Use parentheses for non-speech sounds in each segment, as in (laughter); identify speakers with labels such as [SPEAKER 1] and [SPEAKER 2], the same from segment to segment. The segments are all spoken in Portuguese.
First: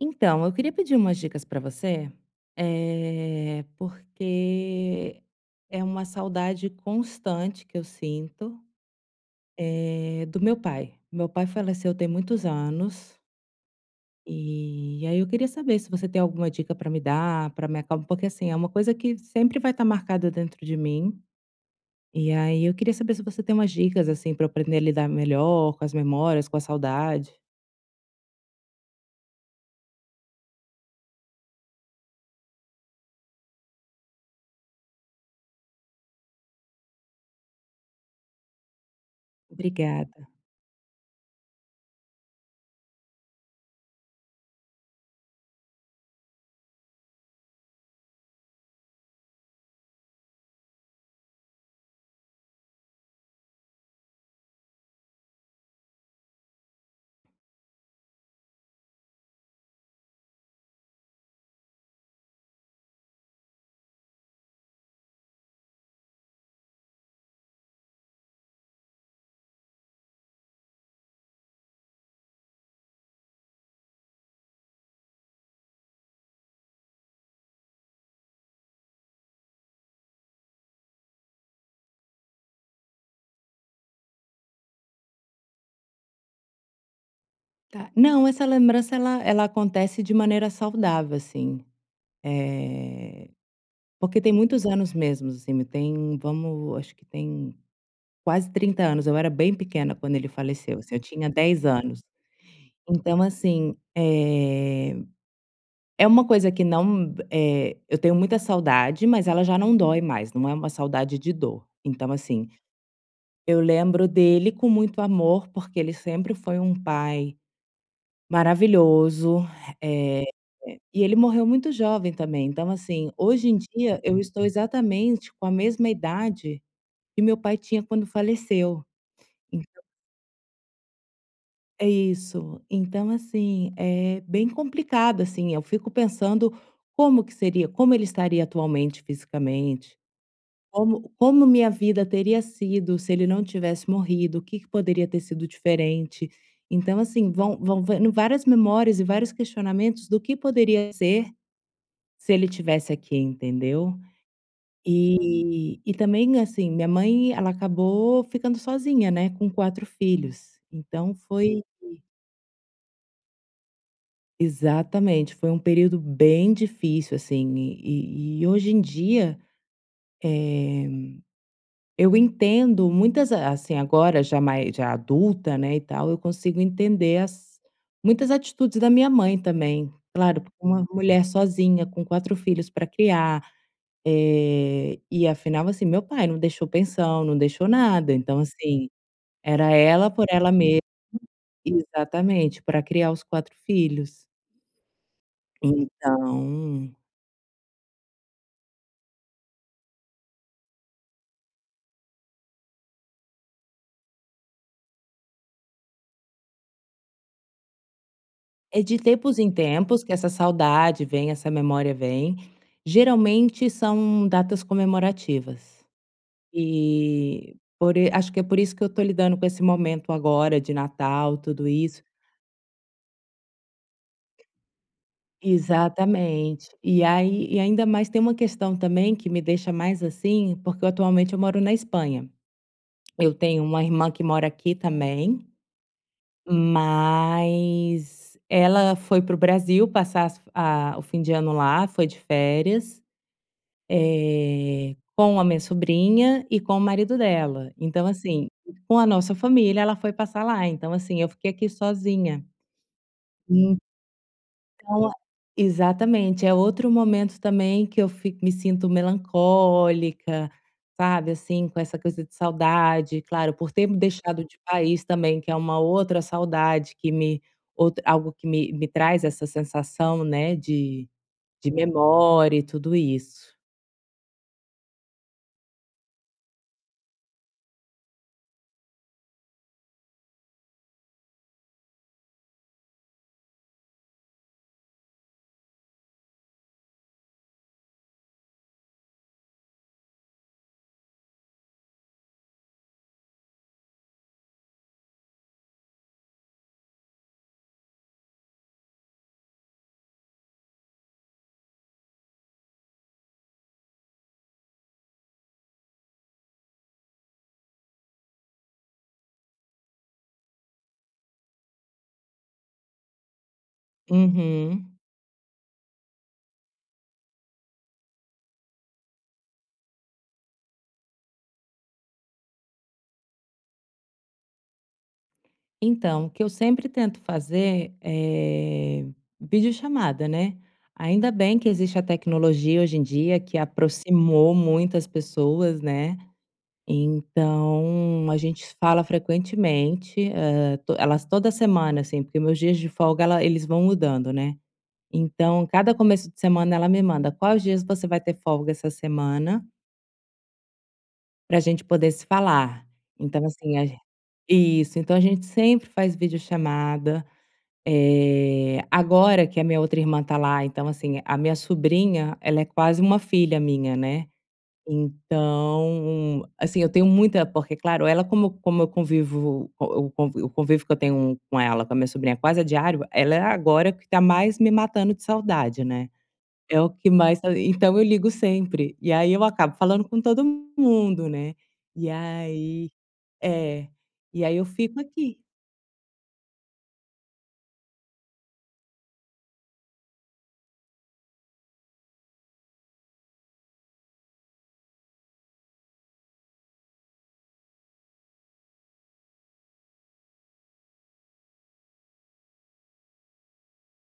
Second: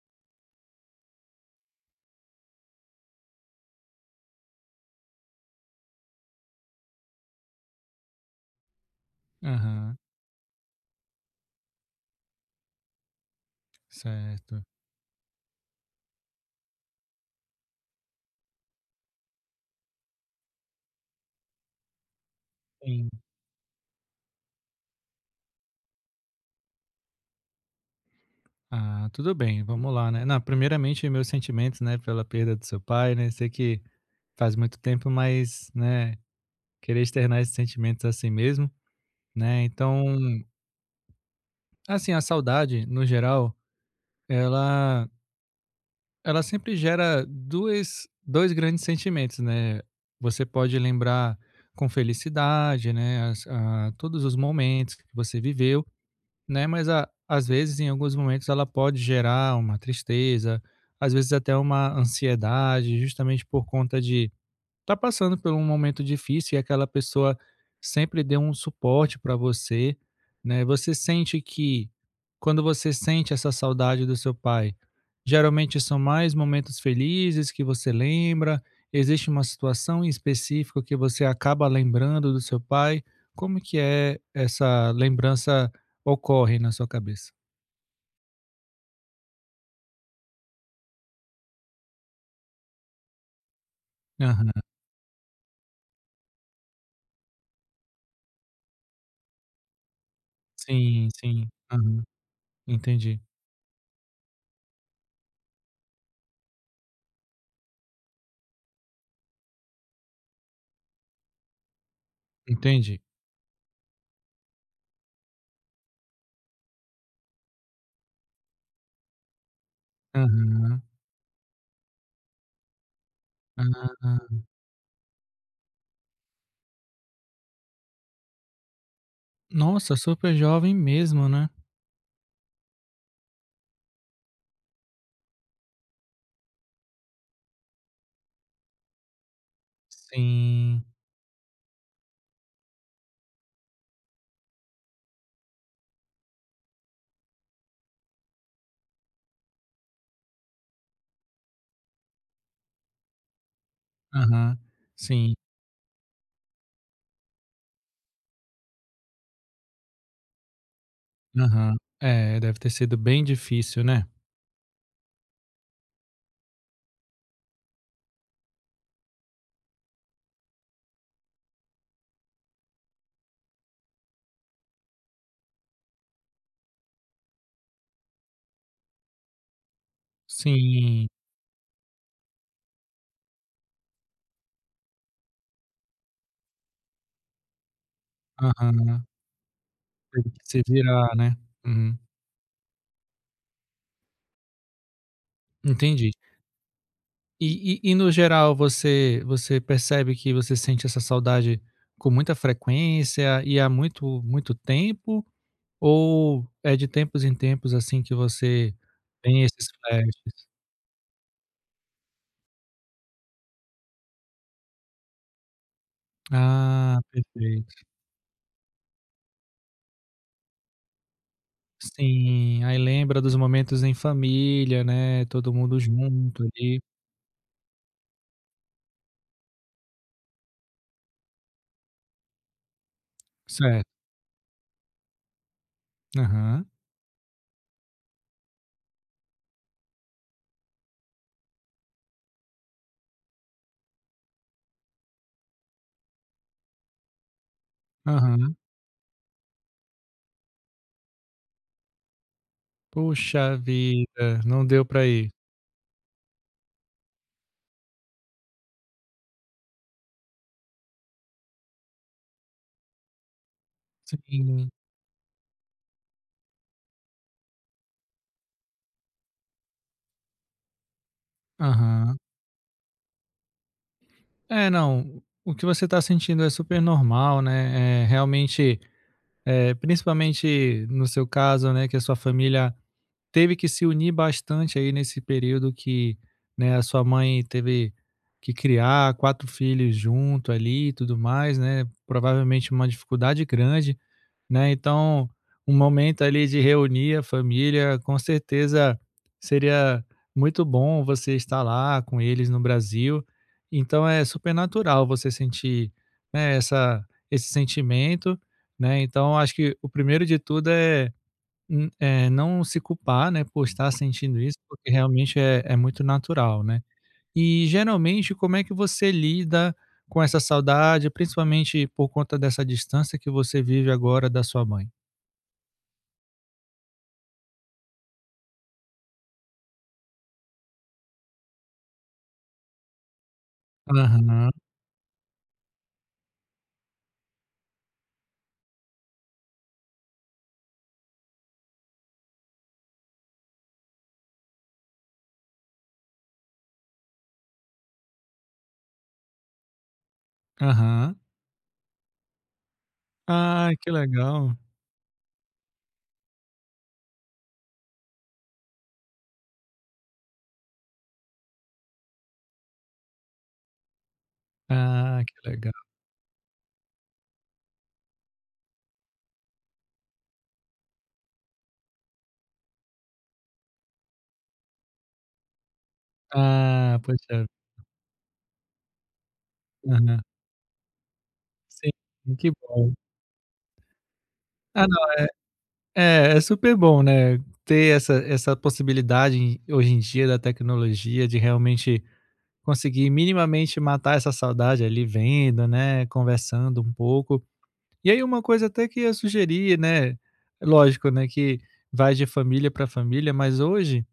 [SPEAKER 1] Então, eu queria pedir umas dicas para você, porque é uma saudade constante que eu sinto,
[SPEAKER 2] Aham,
[SPEAKER 1] do meu pai. Meu pai faleceu tem muitos anos,
[SPEAKER 2] certo.
[SPEAKER 1] e aí eu queria saber se você tem alguma dica para me dar, para me acalmar, porque assim, é uma coisa que sempre vai estar marcada dentro de mim, e aí eu queria
[SPEAKER 2] Sim.
[SPEAKER 1] saber se você tem umas dicas, assim, para aprender a lidar melhor com as memórias, com a saudade.
[SPEAKER 2] Ah, tudo bem, vamos lá, né. Não, primeiramente meus sentimentos, né, pela perda do seu pai, né, sei que faz muito tempo, mas, né, querer externar esses sentimentos assim mesmo, né. Então,
[SPEAKER 1] Obrigada.
[SPEAKER 2] assim, a saudade, no geral, ela ela sempre gera duas 2 grandes sentimentos, né. Você pode lembrar com felicidade, né, as a todos os momentos que você viveu. Né, mas a às vezes, em alguns momentos, ela pode gerar uma tristeza, às vezes até uma ansiedade, justamente por conta de tá passando por um momento difícil e aquela pessoa sempre deu um suporte para você, né? Você sente que quando você sente essa saudade do seu pai, geralmente são mais momentos felizes que você lembra? Existe uma situação em específico que você acaba lembrando do seu pai? Como que é essa lembrança ocorre na sua cabeça?
[SPEAKER 1] Tá. Não, essa lembrança ela acontece de maneira saudável, assim, eh, porque tem
[SPEAKER 2] Aham.
[SPEAKER 1] muitos anos mesmo, assim, tem vamos acho que tem quase 30 anos, eu era bem pequena quando ele faleceu, assim, eu
[SPEAKER 2] Sim,
[SPEAKER 1] tinha
[SPEAKER 2] sim.
[SPEAKER 1] 10 anos.
[SPEAKER 2] Aham. Entendi,
[SPEAKER 1] Então assim, é uma coisa que não, eu tenho muita saudade, mas ela já não dói mais, não é uma saudade de dor. Então assim,
[SPEAKER 2] entendi.
[SPEAKER 1] eu lembro dele com muito amor, porque ele sempre foi um pai maravilhoso, eh,
[SPEAKER 2] Aham.
[SPEAKER 1] e ele morreu muito jovem também, então assim, hoje em dia eu
[SPEAKER 2] Ah.
[SPEAKER 1] estou exatamente com a mesma idade que meu pai tinha quando faleceu. En
[SPEAKER 2] Nossa, super jovem mesmo, né.
[SPEAKER 1] É isso. Então assim, é bem complicado, assim, eu fico pensando como que seria, como ele estaria atualmente, fisicamente,
[SPEAKER 2] Sim.
[SPEAKER 1] como minha vida teria sido se ele não tivesse morrido, o que que poderia ter sido diferente. Então assim, vão vendo várias memórias e vários questionamentos do que poderia ser se ele tivesse aqui, entendeu.
[SPEAKER 2] Aham. Sim.
[SPEAKER 1] E também, assim, minha mãe, ela acabou ficando sozinha, né, com 4 filhos. Então foi
[SPEAKER 2] Aham. É, deve ter sido bem difícil, né.
[SPEAKER 1] exatamente, foi um período bem difícil, assim, e hoje em dia, eh, eu entendo muitas a assim, agora já mais, já adulta, né, e tal, eu consigo entender as muitas atitudes da minha mãe também. Claro, porque uma
[SPEAKER 2] Sim.
[SPEAKER 1] mulher sozinha com 4 filhos para criar. E afinal, assim, meu pai não deixou pensão, não deixou nada, então assim,
[SPEAKER 2] Aham.
[SPEAKER 1] era ela por
[SPEAKER 2] Teve que
[SPEAKER 1] ela
[SPEAKER 2] se
[SPEAKER 1] mesma,
[SPEAKER 2] virar, né. Uhum.
[SPEAKER 1] exatamente, para criar os 4 filhos.
[SPEAKER 2] Entendi.
[SPEAKER 1] Então,
[SPEAKER 2] E no geral você percebe que você sente essa saudade com muita frequência e há muito tempo? Ou é de tempos em tempos, assim, que você
[SPEAKER 1] é de tempos
[SPEAKER 2] tem
[SPEAKER 1] em
[SPEAKER 2] esses
[SPEAKER 1] tempos que essa
[SPEAKER 2] flashes?
[SPEAKER 1] saudade vem, essa memória vem, geralmente são datas comemorativas.
[SPEAKER 2] Ah,
[SPEAKER 1] E
[SPEAKER 2] perfeito.
[SPEAKER 1] por e acho que é por isso que eu estou lidando com esse momento agora de Natal, tudo isso.
[SPEAKER 2] Sim, aí lembra dos momentos em família, né, todo mundo junto
[SPEAKER 1] Exatamente.
[SPEAKER 2] ali.
[SPEAKER 1] E aí, ainda mais tem uma questão também que me deixa mais assim, porque atualmente eu moro na Espanha. Eu tenho uma
[SPEAKER 2] Certo.
[SPEAKER 1] irmã que mora aqui também,
[SPEAKER 2] Aham,
[SPEAKER 1] mas ela foi para o Brasil passar as a o fim de ano lá, foi de férias, com a minha sobrinha e com o marido dela. Então assim,
[SPEAKER 2] aham.
[SPEAKER 1] com a nossa família ela foi passar lá, então assim, eu fiquei aqui sozinha.
[SPEAKER 2] Puxa vida, não deu pra
[SPEAKER 1] Então,
[SPEAKER 2] ir.
[SPEAKER 1] exatamente, é outro momento também que eu fico me sinto melancólica, sabe, assim, com essa coisa de saudade, claro, por ter me deixado de
[SPEAKER 2] Sim,
[SPEAKER 1] país também, que é uma outra saudade que me outra algo que me traz essa sensação, né, de
[SPEAKER 2] aham.
[SPEAKER 1] memória e tudo isso.
[SPEAKER 2] É, não, o que você tá sentindo é super normal, né, é realmente, é principalmente no seu caso, né, que a sua família teve que se unir bastante aí nesse período que, né, a sua mãe teve que criar 4 filhos junto ali e tudo mais, né, provavelmente uma dificuldade grande, né, então um momento ali de reunir a família, com certeza seria muito bom você estar lá com eles no Brasil, então é super natural você sentir, né, essa esse sentimento, né, então acho que o primeiro de tudo é é, não se culpar, né, por estar sentindo isso, porque
[SPEAKER 1] Uhum.
[SPEAKER 2] realmente é muito natural, né. E geralmente como é que você lida com essa saudade, principalmente por conta dessa distância que você vive agora da sua mãe?
[SPEAKER 1] Então, o que eu sempre tento fazer é videochamada, né. Ainda bem que existe a tecnologia hoje em dia que
[SPEAKER 2] Aham,
[SPEAKER 1] aproximou muitas pessoas, né. Então a gente fala frequentemente, hã, to elas toda semana, assim, porque meus dias de folga ela eles vão mudando, né. Então cada começo de semana ela me manda: "Quais dias você vai ter folga essa semana
[SPEAKER 2] aham.
[SPEAKER 1] para a gente poder se falar?". Então
[SPEAKER 2] Ah,
[SPEAKER 1] assim, a
[SPEAKER 2] que legal.
[SPEAKER 1] isso, então a gente sempre faz videochamada. Agora que a minha outra irmã tá lá, então assim, a minha sobrinha, ela é quase uma filha minha, né.
[SPEAKER 2] Ah, que legal.
[SPEAKER 1] Então, assim, eu tenho muita, porque claro, ela como eu convivo, o convívio que eu tenho com ela, com a minha sobrinha, quase é diário, ela é agora que tá mais me matando de saudade, né. É o
[SPEAKER 2] Ah,
[SPEAKER 1] que mais,
[SPEAKER 2] poxa.
[SPEAKER 1] então eu ligo sempre, e aí eu acabo falando com
[SPEAKER 2] Aham.
[SPEAKER 1] todo mundo, né.
[SPEAKER 2] Sim,
[SPEAKER 1] E
[SPEAKER 2] que
[SPEAKER 1] aí
[SPEAKER 2] bom.
[SPEAKER 1] é, e aí, eu
[SPEAKER 2] Ah,
[SPEAKER 1] fico
[SPEAKER 2] não,
[SPEAKER 1] aqui.
[SPEAKER 2] é, é super bom, né, ter essa possibilidade hoje em dia da tecnologia de realmente conseguir minimamente matar essa saudade ali vendo, né, conversando um pouco. E aí uma coisa até que eu sugeri, né, lógico, né, que vai de família para família, mas hoje,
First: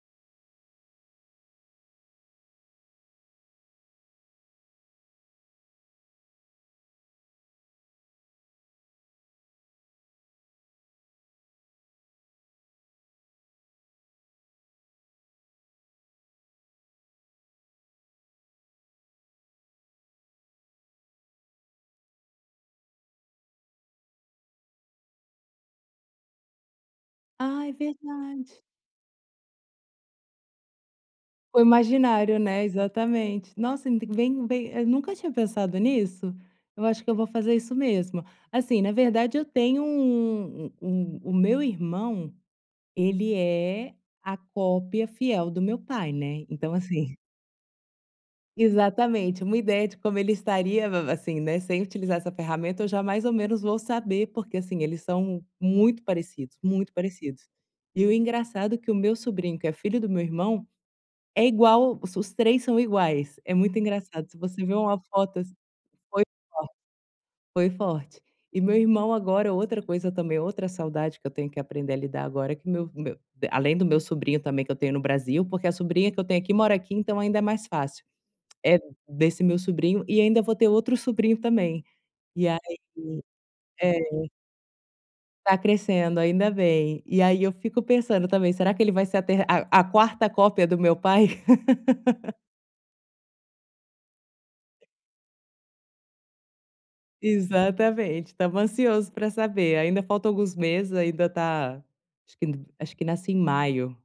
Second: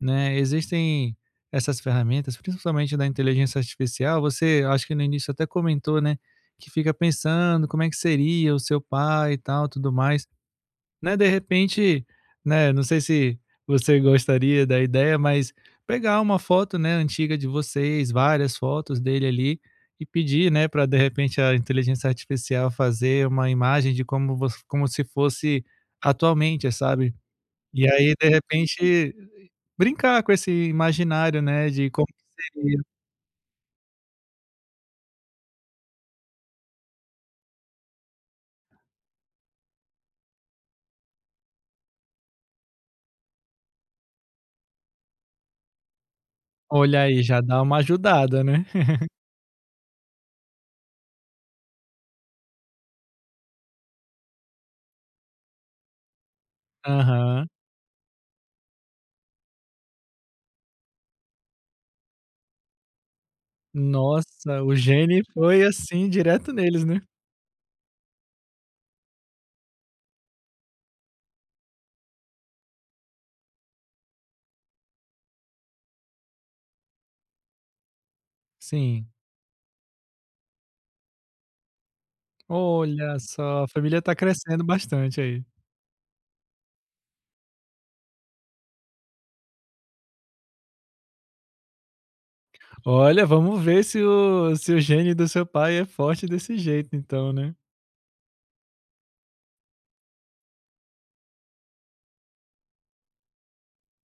[SPEAKER 2] né, existem essas ferramentas, principalmente da inteligência artificial, você acho que no início até comentou, né, que fica pensando como é que seria o seu pai e tal, tudo mais, né, de repente, né, não sei se você gostaria da ideia, mas pegar uma foto, né, antiga de vocês, várias fotos dele ali e pedir, né, para de repente a inteligência artificial fazer uma imagem de como vo como se fosse atualmente, sabe.
[SPEAKER 1] Ah, é
[SPEAKER 2] E aí, de
[SPEAKER 1] verdade.
[SPEAKER 2] repente, brincar com esse imaginário,
[SPEAKER 1] O
[SPEAKER 2] né, de como
[SPEAKER 1] imaginário,
[SPEAKER 2] que
[SPEAKER 1] né,
[SPEAKER 2] ele-
[SPEAKER 1] exatamente. Nossa, bem eu nunca tinha pensado nisso. Eu acho que eu vou fazer isso mesmo. Assim, na verdade eu tenho o meu irmão, ele é a cópia fiel do meu pai, né, então
[SPEAKER 2] olha
[SPEAKER 1] assim (laughs)
[SPEAKER 2] aí, já dá uma ajudada, né. (laughs)
[SPEAKER 1] exatamente, uma ideia de como ele estaria, a assim, né, sem utilizar essa ferramenta eu já mais ou menos vou saber, porque assim, eles são muito parecidos, muito parecidos.
[SPEAKER 2] Aham.
[SPEAKER 1] E o engraçado é que o meu sobrinho, que é filho do meu irmão, é igual, os 3 são iguais, é muito engraçado, se
[SPEAKER 2] Nossa,
[SPEAKER 1] você vê
[SPEAKER 2] o
[SPEAKER 1] uma
[SPEAKER 2] gene
[SPEAKER 1] foto assim.
[SPEAKER 2] foi assim
[SPEAKER 1] Foi
[SPEAKER 2] direto neles, né.
[SPEAKER 1] foi forte. E meu irmão agora, outra coisa também, outra saudade que eu tenho que aprender a lidar agora, é que além do meu sobrinho também que eu tenho no Brasil, porque a sobrinha que eu tenho aqui mora aqui, então ainda é mais fácil. É
[SPEAKER 2] Sim.
[SPEAKER 1] desse meu sobrinho, e ainda vou ter outro sobrinho também. E aí,
[SPEAKER 2] Olha só, a família
[SPEAKER 1] é,
[SPEAKER 2] tá crescendo bastante aí.
[SPEAKER 1] tá crescendo, ainda bem. E aí eu fico pensando também, será que ele vai ser a ter a quarta cópia do meu pai?
[SPEAKER 2] Olha, vamos ver se o gene do seu pai é forte desse jeito então, né.
[SPEAKER 1] Exatamente, estamos ansiosos para saber. Ainda faltam alguns meses, ainda tá, acho que acho que nasce em maio.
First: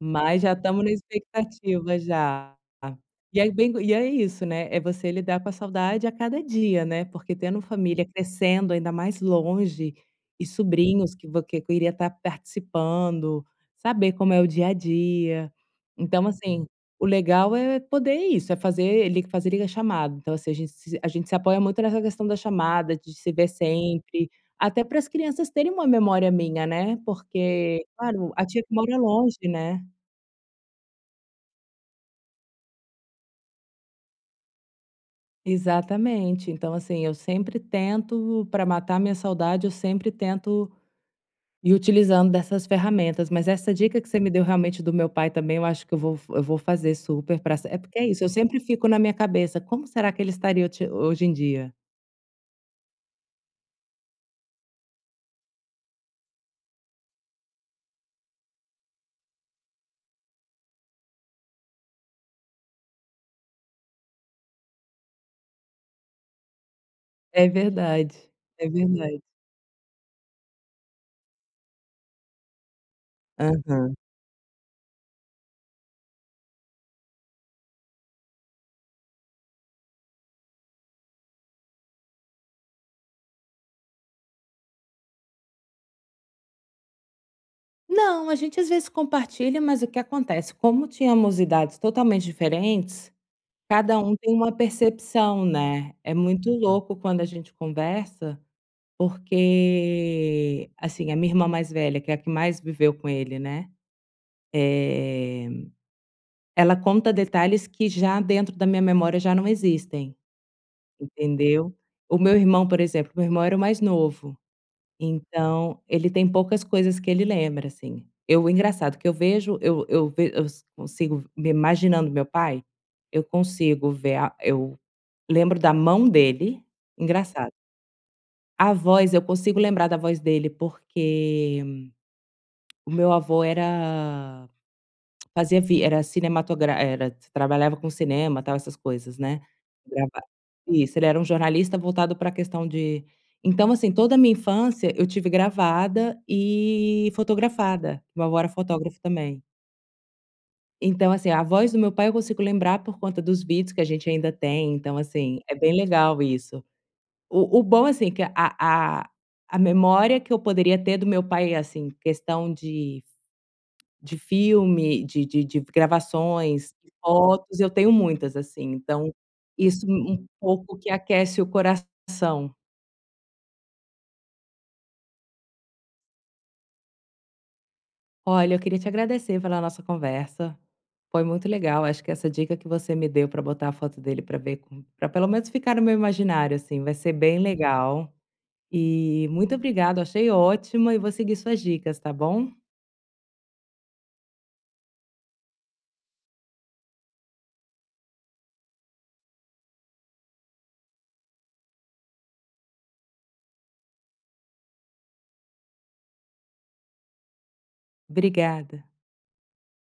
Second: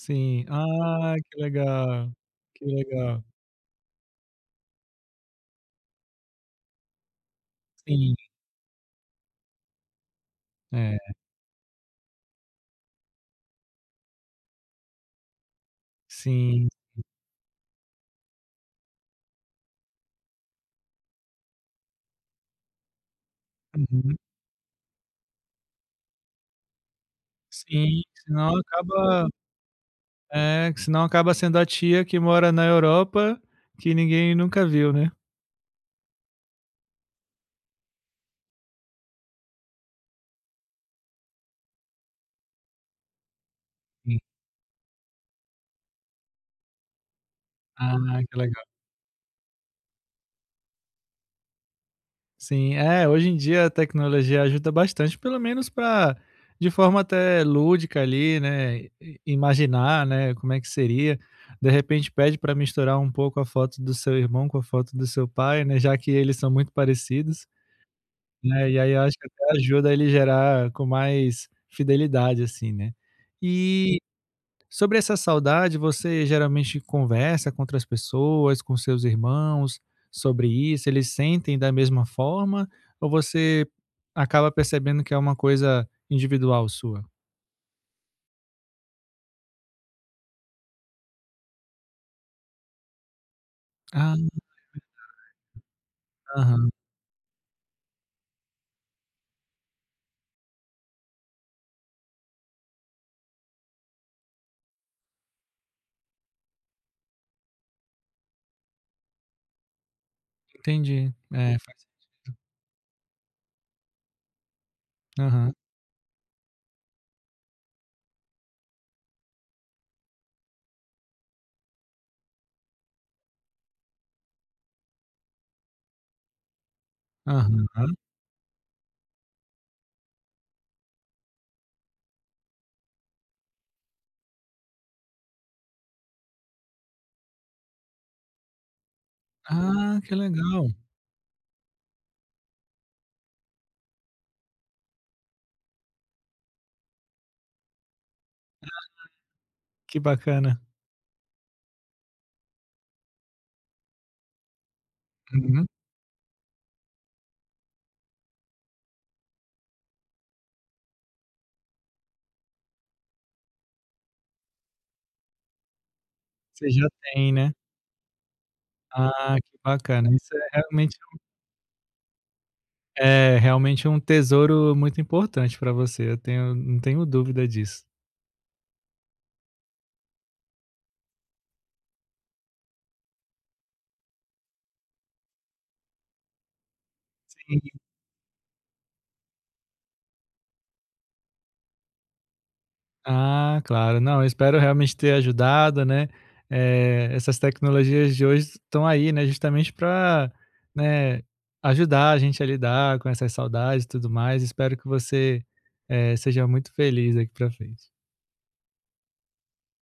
[SPEAKER 1] Mas já estamos na
[SPEAKER 2] Ah, que
[SPEAKER 1] expectativa
[SPEAKER 2] legal,
[SPEAKER 1] já.
[SPEAKER 2] que legal.
[SPEAKER 1] E é isso, né, é você lidar com a saudade a cada dia, né, porque tendo família
[SPEAKER 2] Sim,
[SPEAKER 1] crescendo ainda mais longe, e sobrinhos
[SPEAKER 2] é,
[SPEAKER 1] que vo que eu iria estar participando, saber como é o dia a dia. Então assim,
[SPEAKER 2] sim.
[SPEAKER 1] o legal é poder, é isso, é fazer liga-chamada, então assim, a gente se apoia muito nessa questão da chamada, de se ver
[SPEAKER 2] Uhum.
[SPEAKER 1] sempre, até para as crianças terem uma memória minha, né, porque,
[SPEAKER 2] Sim,
[SPEAKER 1] claro, a
[SPEAKER 2] senão
[SPEAKER 1] tia que mora
[SPEAKER 2] acaba
[SPEAKER 1] longe, né.
[SPEAKER 2] é, senão acaba sendo a tia que mora na Europa, que ninguém nunca viu, né.
[SPEAKER 1] Exatamente. Então, assim, eu sempre tento, para matar minha saudade, eu sempre tento ir utilizando dessas ferramentas. Mas essa dica que você
[SPEAKER 2] Sim.
[SPEAKER 1] me deu realmente do meu pai também, eu acho que eu vou fazer super para. É porque é
[SPEAKER 2] Ah,
[SPEAKER 1] isso, eu
[SPEAKER 2] que
[SPEAKER 1] sempre
[SPEAKER 2] legal.
[SPEAKER 1] fico na minha cabeça, como será que ele estaria hoje em dia?
[SPEAKER 2] Sim, é, hoje em dia a tecnologia ajuda bastante, pelo menos para de forma até lúdica ali, né, i imaginar, né, como é que seria. De repente pede para misturar um pouco a foto do seu irmão com a foto do seu pai, né, já que eles são muito
[SPEAKER 1] É
[SPEAKER 2] parecidos,
[SPEAKER 1] verdade, é
[SPEAKER 2] né, e aí eu acho
[SPEAKER 1] verdade.
[SPEAKER 2] que até ajuda ele gerar com mais fidelidade, assim, né.
[SPEAKER 1] Aham.
[SPEAKER 2] E sobre essa saudade, você geralmente conversa com outras pessoas, com seus irmãos, sobre isso? Eles sentem da mesma forma? Ou você acaba percebendo que é uma coisa individual sua?
[SPEAKER 1] Não, a gente às vezes compartilha, mas o que acontece? Como tínhamos idades totalmente diferentes, cada um
[SPEAKER 2] Ah,
[SPEAKER 1] tem uma percepção, né? É muito
[SPEAKER 2] aham,
[SPEAKER 1] louco quando a gente conversa. Porque, assim, a minha irmã mais velha, que é a que mais viveu com ele, né, eh, ela conta detalhes que já dentro da minha memória já não existem,
[SPEAKER 2] entendi. É,
[SPEAKER 1] entendeu.
[SPEAKER 2] faz
[SPEAKER 1] O meu irmão, por exemplo, meu irmão era o mais novo,
[SPEAKER 2] aham,
[SPEAKER 1] então ele tem poucas coisas que ele lembra, assim. Eu, engraçado que eu vejo, eu ve eu s consigo me imaginando meu pai, eu consigo ver a eu lembro da mão dele, engraçado.
[SPEAKER 2] aham.
[SPEAKER 1] A voz, eu consigo lembrar da voz dele porque o meu avô era, fazia vi era cinematogra era trabalhava com cinema, tal, essas coisas, né.
[SPEAKER 2] Ah, que
[SPEAKER 1] Grava
[SPEAKER 2] legal.
[SPEAKER 1] Isso, ele era um jornalista voltado pra questão de. Então, assim, toda a minha infância eu tive gravada e fotografada. Meu avô era fotógrafo também.
[SPEAKER 2] Que bacana.
[SPEAKER 1] Então, assim, a voz do meu pai eu consigo lembrar por conta dos vídeos que a gente ainda tem, então, assim, é
[SPEAKER 2] Uhum.
[SPEAKER 1] bem legal isso. O bom, assim, que a memória que eu poderia ter do meu pai, assim, questão de
[SPEAKER 2] Você
[SPEAKER 1] gravações,
[SPEAKER 2] já
[SPEAKER 1] de
[SPEAKER 2] tem, né?
[SPEAKER 1] fotos, eu tenho muitas, assim, então
[SPEAKER 2] Ah, que
[SPEAKER 1] isso
[SPEAKER 2] bacana.
[SPEAKER 1] um pouco que aquece o coração.
[SPEAKER 2] É realmente um tesouro muito importante para você, eu tenho não tenho dúvida disso.
[SPEAKER 1] Olha, eu queria te agradecer pela nossa conversa, foi muito legal, acho que essa dica que você me deu para botar a foto dele para ver, para pelo menos ficar no meu imaginário, assim, vai ser bem legal. E muito obrigado, achei ótima e vou seguir suas dicas, tá bom?
[SPEAKER 2] Ah, claro. Não, eu espero realmente ter ajudado, né. Essas tecnologias de hoje estão aí, né, justamente para, né, ajudar a gente a lidar com essas saudades e tudo mais. Espero que você, seja muito feliz aqui para frente.
[SPEAKER 1] Obrigada.